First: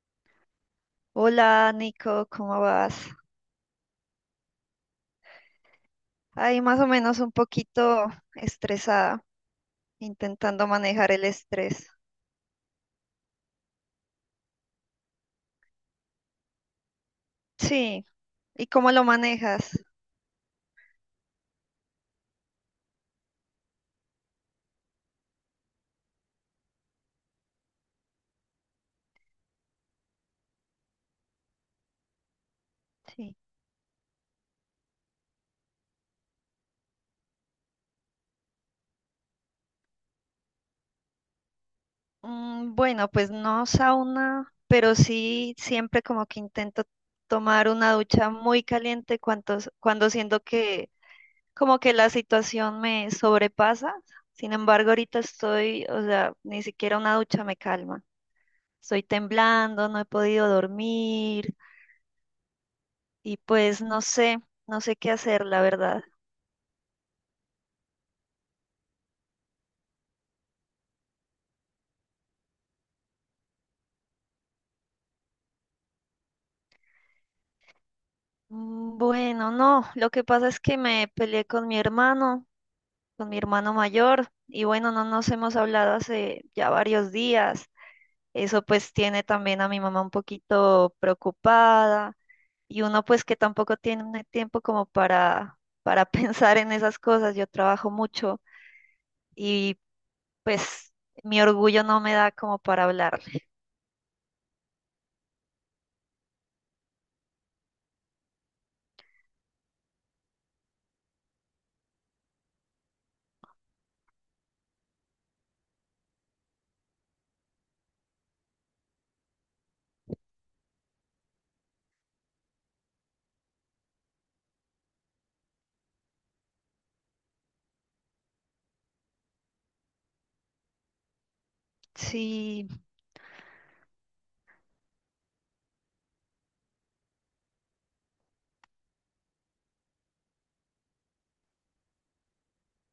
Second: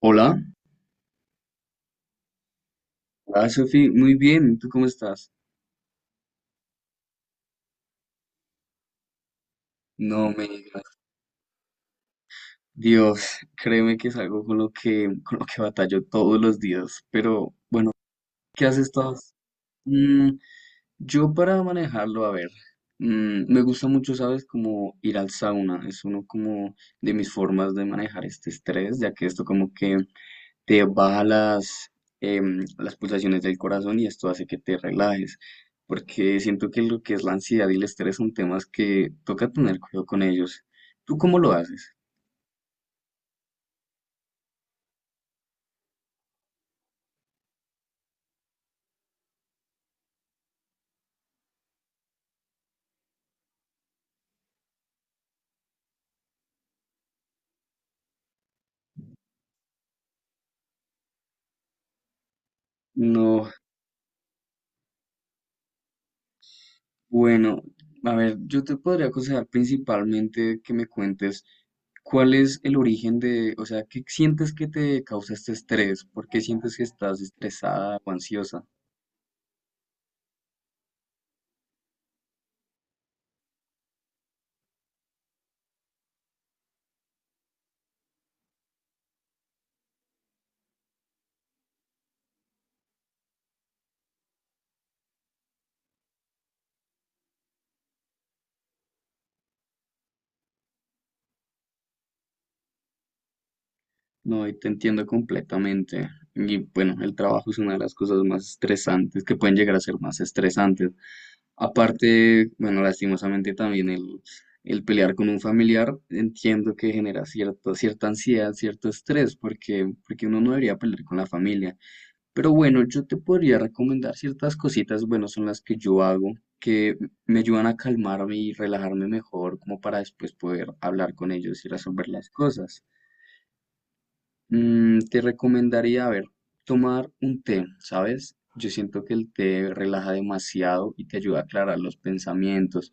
Hola, Hola Nico, ¿cómo vas? hola Sofi, muy bien, ¿tú cómo estás? Ahí más o menos un poquito estresada, No me intentando digas. manejar el estrés. Dios, créeme que es algo con lo que batallo todos los días, pero Sí, ¿qué ¿y has cómo lo estado? manejas? Mm, yo para manejarlo, a ver, me gusta mucho, ¿sabes? Como ir al sauna, es uno como de mis formas de manejar este estrés, ya que esto como que te baja las, las Sí. pulsaciones del corazón y esto hace que te relajes, porque siento que lo que es la ansiedad y el estrés son temas que toca tener cuidado con ellos. ¿Tú cómo lo haces? Bueno, pues no sauna, pero sí siempre como que intento tomar una ducha muy caliente cuando siento que como que la situación me sobrepasa. Sin embargo, ahorita estoy, o sea, ni siquiera una ducha me calma. Estoy temblando, no he podido dormir. Y No, pues no sé, no sé qué hacer, la verdad. bueno, a ver, yo te podría aconsejar principalmente que me cuentes cuál es el origen de, o sea, ¿qué sientes que te causa este estrés? ¿Por qué sientes que estás estresada o ansiosa? Bueno, no, lo que pasa es que me peleé con mi hermano mayor, y bueno, no nos hemos hablado hace ya varios días. Eso pues tiene también a mi mamá un poquito preocupada, y uno pues que tampoco tiene tiempo como para pensar en esas cosas. Yo trabajo mucho y pues mi orgullo no me da como para hablarle. No, y te entiendo completamente. Y bueno, el trabajo es una de las cosas más estresantes, que pueden llegar a ser más estresantes. Aparte, bueno, lastimosamente también el pelear con un familiar, entiendo que genera cierta, cierta ansiedad, cierto estrés, porque uno no debería pelear con la familia. Pero bueno, yo te podría recomendar ciertas cositas, bueno, son las que yo hago, que me ayudan a calmarme y relajarme mejor, como para después poder hablar con ellos y resolver las Sí, cosas. Mm, te recomendaría, a ver, tomar un té, ¿sabes? Yo siento que el té relaja demasiado y te ayuda a aclarar los pensamientos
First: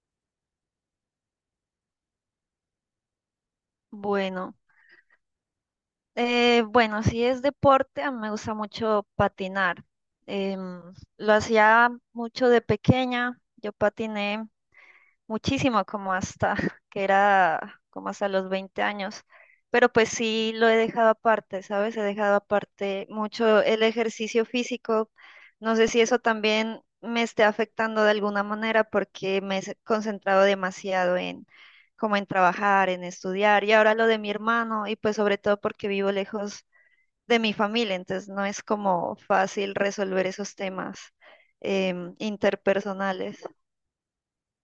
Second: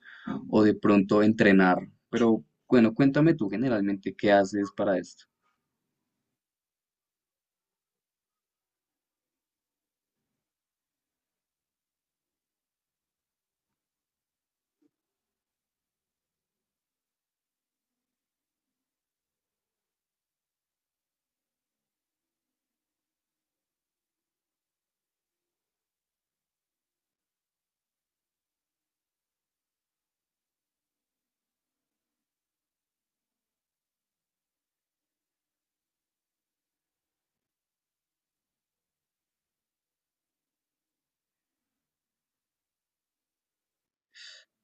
o de pronto entrenar. Pero bueno, cuéntame tú generalmente qué bueno. haces para esto. Bueno, si es deporte, a mí me gusta mucho patinar. Em, lo hacía mucho de pequeña. Yo patiné muchísimo, como hasta que era como hasta los 20 años. Pero pues sí lo he dejado aparte, ¿sabes? He dejado aparte mucho el ejercicio físico. No sé si eso también me esté afectando de alguna manera porque concentrado demasiado en como en trabajar, en estudiar y ahora lo de mi hermano y pues sobre todo porque vivo lejos de mi familia, entonces no es como fácil resolver esos temas interpersonales.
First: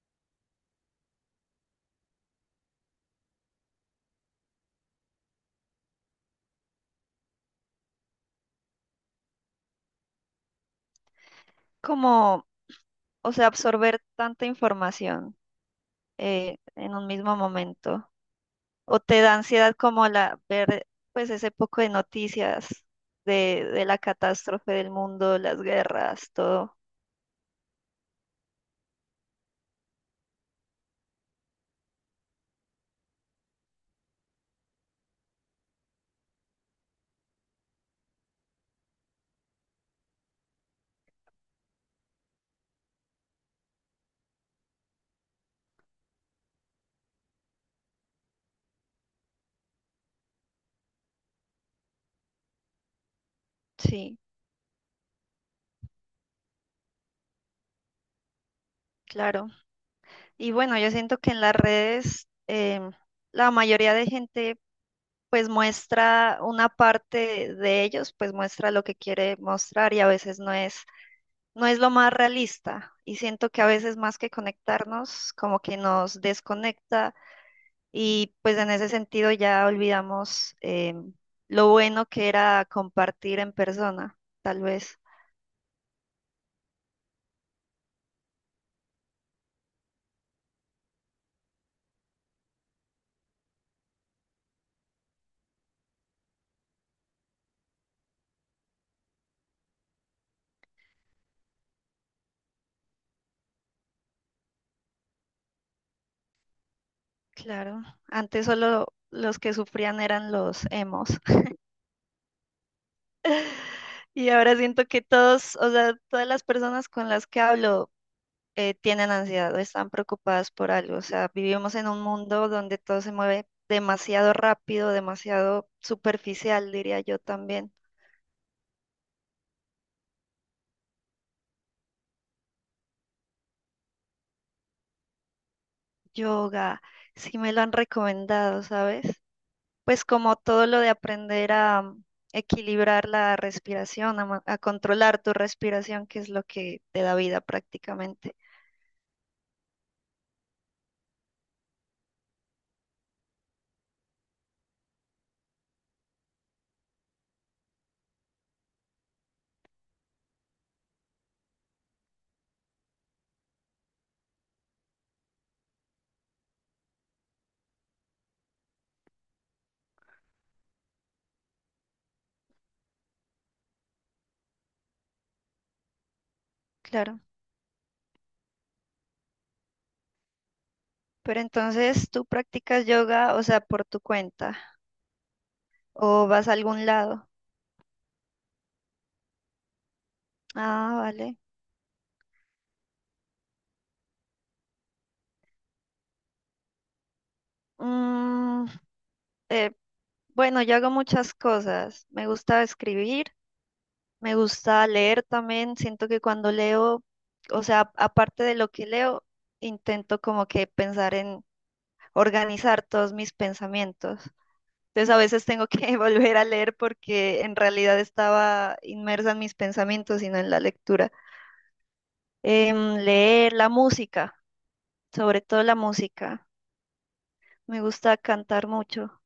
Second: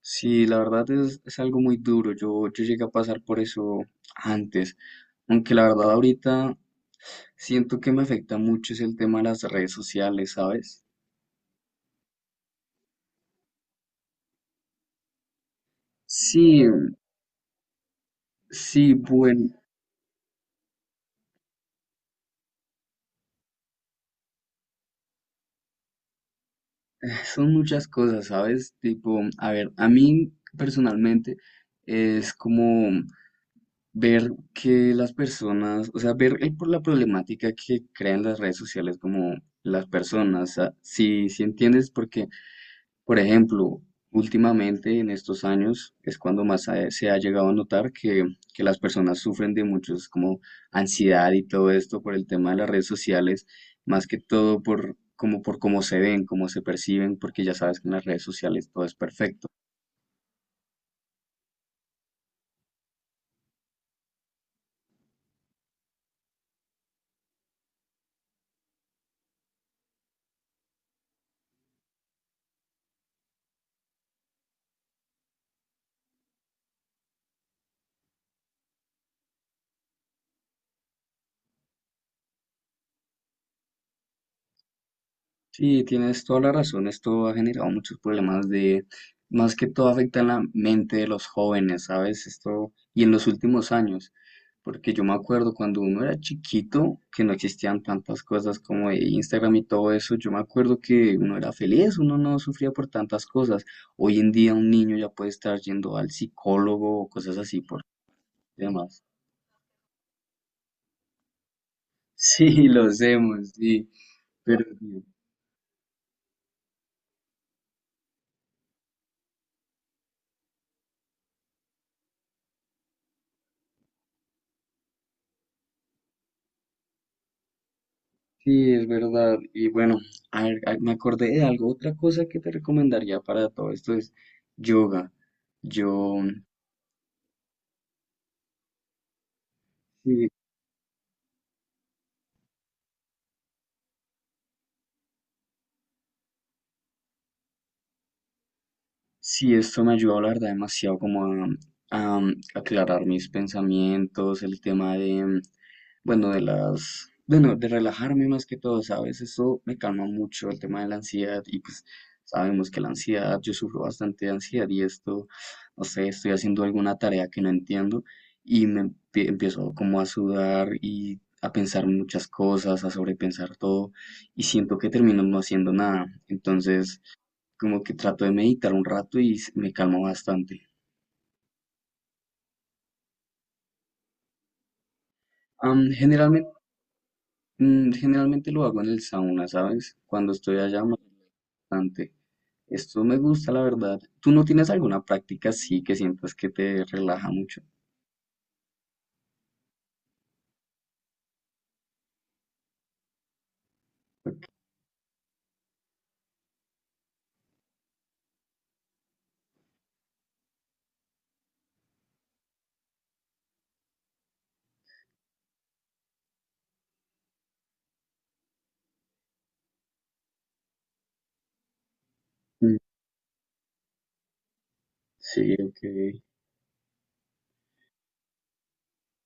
Sí, la verdad es algo muy duro. Yo llegué a pasar por eso antes, aunque la verdad ahorita siento que me afecta mucho es el tema de las redes sociales, ¿sabes? Como, o sea, absorber tanta información Sí, en un mismo momento. sí, O te da bueno. ansiedad como la ver pues ese poco de noticias de la catástrofe del mundo, las guerras, todo. Son muchas cosas, ¿sabes? Tipo, a ver, a mí personalmente es como ver que las personas, o sea, por la problemática que crean las redes sociales como las personas, o sea, si entiendes, porque por ejemplo, últimamente en estos años es cuando más se ha llegado a notar que las personas sufren de muchos como ansiedad y todo esto por el tema de las redes sociales, más que Sí, todo por como por cómo se ven, cómo se perciben, porque ya sabes que en las redes sociales todo es perfecto. claro. Y bueno, yo siento que en las redes la mayoría de gente pues muestra una parte de ellos, pues muestra lo que quiere mostrar y a veces no es lo más realista y siento que a veces más que conectarnos, como que nos desconecta. Y pues en ese sentido ya olvidamos lo bueno que era compartir en persona, tal vez. Sí, tienes toda la razón. Esto ha generado muchos problemas de, más que todo afecta en la mente de los jóvenes, ¿sabes? Esto, y en los últimos años, porque yo me acuerdo cuando uno era chiquito, que no existían tantas cosas como de Instagram y todo eso, yo me acuerdo que uno era feliz, uno no sufría por tantas cosas. Hoy en día un niño ya puede estar yendo al psicólogo o cosas así por Claro, antes solo temas. los que sufrían eran los emos. Sí, lo hacemos, sí, Y ahora pero... siento que sí. todos, o sea, todas las personas con las que hablo tienen ansiedad o están preocupadas por algo. O sea, vivimos en un mundo donde todo se mueve demasiado rápido, demasiado superficial, diría yo también. Sí, es verdad. Y bueno, a ver, me acordé de algo. Otra cosa que te recomendaría para todo esto es yoga. Yo, Yoga, sí me lo han recomendado, ¿sabes? Pues sí, como todo lo de aprender a equilibrar la respiración, a, a controlar tu respiración, que es lo que te da vida prácticamente. sí, esto me ayudó, la verdad, demasiado como a aclarar mis pensamientos, el tema de, bueno, de las, bueno, de relajarme más que todo, ¿sabes? Eso me calma mucho el tema de la ansiedad y pues sabemos que la ansiedad, yo sufro bastante de ansiedad y esto, no sé, estoy haciendo alguna tarea que no entiendo y empiezo como a sudar y a pensar muchas cosas, a sobrepensar todo y siento que termino no haciendo nada. Entonces, Claro. como que trato de meditar un rato y me calmo bastante. Pero entonces tú practicas yoga, o sea, ¿por tu cuenta, Am, o vas generalmente, a algún lado? Generalmente lo hago en el sauna, ¿sabes? Cuando estoy allá Ah, vale. bastante. Esto me gusta, la verdad. ¿Tú no tienes alguna práctica así que sientas que te relaja mucho? Mm, eh, bueno, yo hago muchas cosas. Me gusta escribir, me gusta leer también. Siento que cuando leo, o sea, aparte de lo que leo, intento como que pensar en organizar todos mis pensamientos. Entonces a veces tengo que volver a leer porque en realidad estaba inmersa en mis pensamientos y no en la lectura. Mm, Leer la música, sobre sí, todo la ok. música. Me gusta cantar mucho,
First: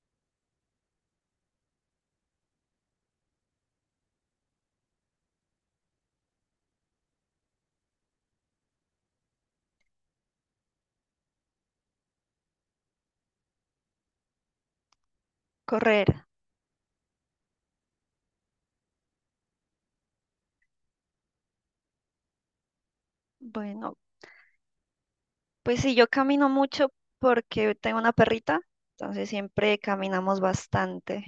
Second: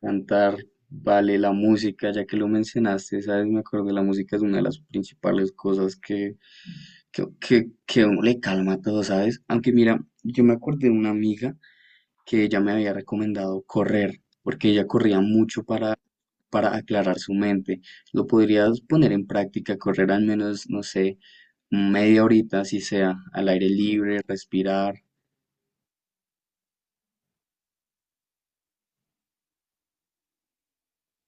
Cantar, vale, la música, ya que lo mencionaste, sabes, me acordé, la música es una de las principales cosas que, que a uno le calma todo, ¿sabes? Aunque mira, yo me acordé de una amiga que ella me había recomendado correr, porque ella corría mucho correr. para aclarar su mente. Lo podrías poner en práctica, correr al menos, no sé, media horita, si sea, al aire Bueno, libre, respirar. pues sí, yo camino mucho porque tengo una perrita, entonces siempre caminamos bastante.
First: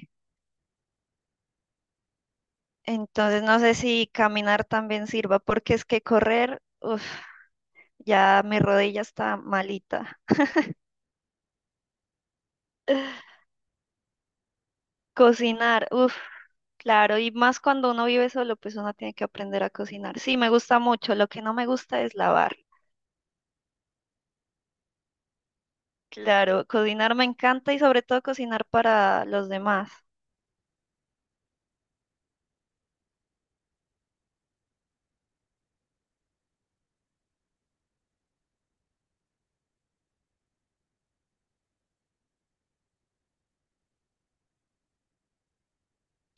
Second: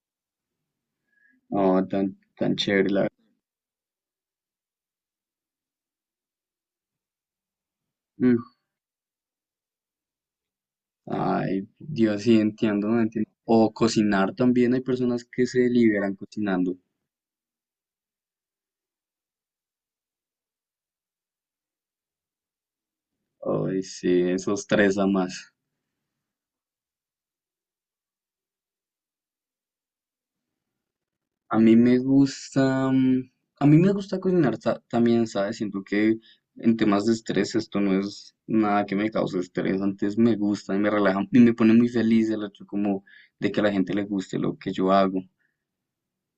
Oh, tan, tan chévere, la verdad. Entonces no sé si caminar también sirva porque es que correr, uf, Mm. ya mi rodilla está malita. Ay, Dios, sí, entiendo, no entiendo. O cocinar también, hay personas que se Cocinar, liberan uff, cocinando. claro, y más cuando uno vive solo, pues uno tiene que aprender a cocinar. Sí, me gusta mucho, lo que no me gusta es lavar. Ay, sí, eso estresa más. Claro, cocinar me encanta y sobre todo cocinar para los demás. A mí me gusta, a mí me gusta cocinar también, ¿sabes? Siento que en temas de estrés esto no es nada que me cause estrés, antes me gusta y me relaja y me pone muy feliz el hecho como de que a la gente le guste lo que yo hago.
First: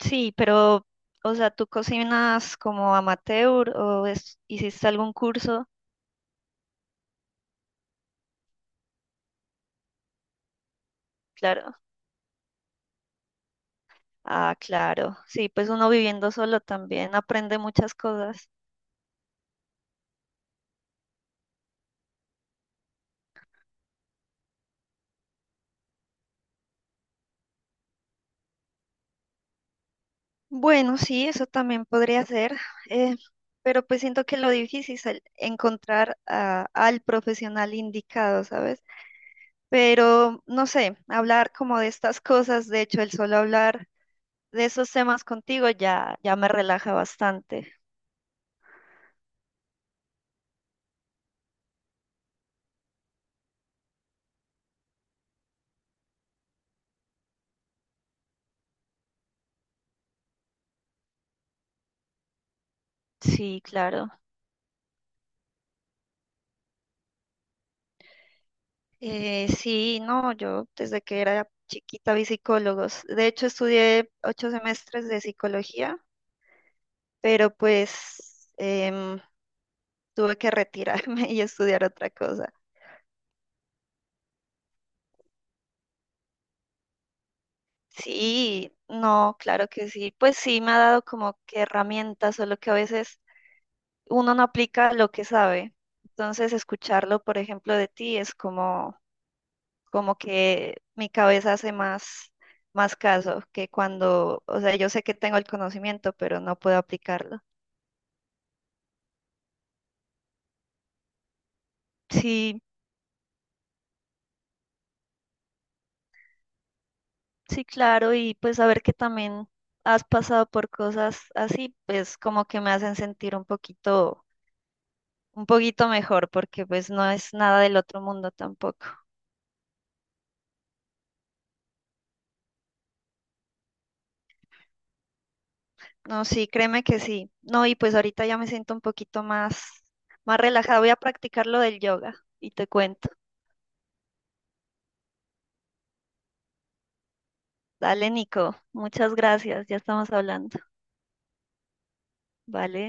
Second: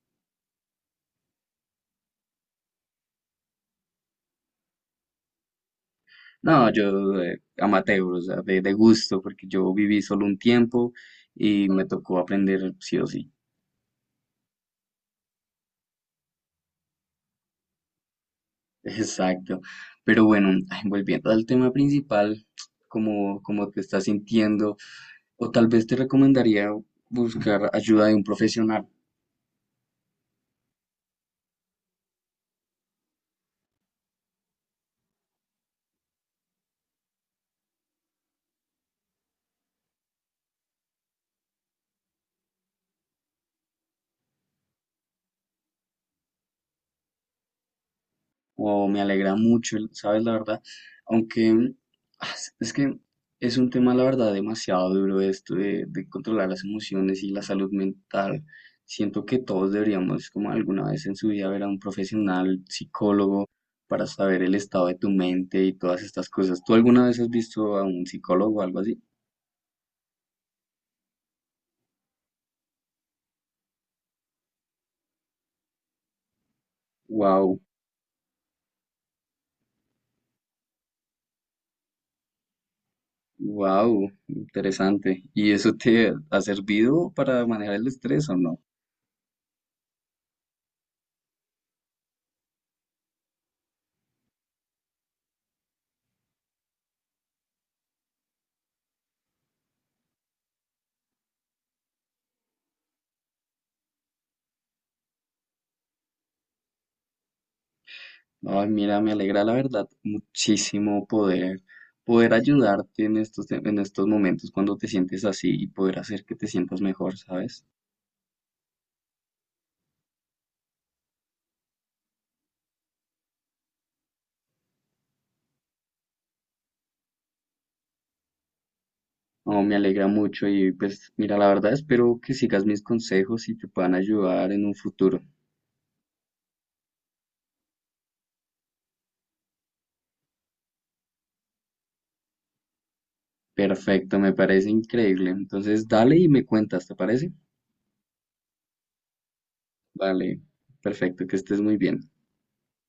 Sí, pero, o sea, ¿tú cocinas como amateur o hiciste algún curso? No, yo amateur, o sea, de gusto, porque yo viví solo un tiempo y Claro. me tocó aprender sí o sí. Ah, claro. Sí, pues uno viviendo solo también aprende muchas cosas. Exacto. Pero bueno, ay, volviendo al tema principal, como, como te estás sintiendo, o tal vez te recomendaría buscar ayuda de un profesional. Bueno, sí, eso también podría ser, eh, pero pues siento que lo difícil es el encontrar al profesional indicado, ¿sabes? Pero no sé, hablar como de estas cosas, de hecho, el solo hablar de esos temas contigo ya, ya me relaja bastante. O me alegra mucho, ¿sabes? La verdad, aunque ah, es que es un tema, la verdad, demasiado duro esto de controlar las emociones y la salud mental. Siento que todos deberíamos, como alguna vez en su vida, ver a un profesional, psicólogo, Sí, para claro. saber el estado de tu mente y todas estas cosas. ¿Tú alguna vez has visto a un psicólogo o algo así? Sí, no, yo desde que era chiquita vi psicólogos. De hecho, estudié 8 semestres de psicología, pero Wow, pues em, tuve que retirarme y estudiar otra cosa. wow, interesante. ¿Y eso te ha servido para manejar el estrés o no? Sí, no, claro que sí. Pues sí, me ha dado como que herramientas, solo que a veces uno no aplica lo que sabe. Entonces, escucharlo, por ejemplo, de ti es como, como que mi cabeza hace más, más caso que cuando, o sea, yo sé que tengo el conocimiento, pero no puedo aplicarlo. Ay, mira, me alegra la verdad muchísimo poder, poder Sí, ayudarte en estos, en estos momentos cuando te sientes así y poder hacer que te sientas mejor, ¿sabes? sí, claro, y pues saber que también has pasado por cosas así, pues como que me hacen sentir un poquito mejor, porque pues no es nada del otro mundo tampoco. No, me alegra mucho y pues mira, la verdad espero que sigas mis consejos y te puedan ayudar en un futuro. No, sí, créeme que sí. No, y pues ahorita ya me siento un poquito más, más relajada. Voy a practicar lo del yoga y te cuento. Perfecto, me parece increíble. Entonces, dale y me cuentas, ¿te parece? Dale, Nico. Muchas gracias. Ya estamos Vale, hablando. perfecto, que estés muy bien. Vale.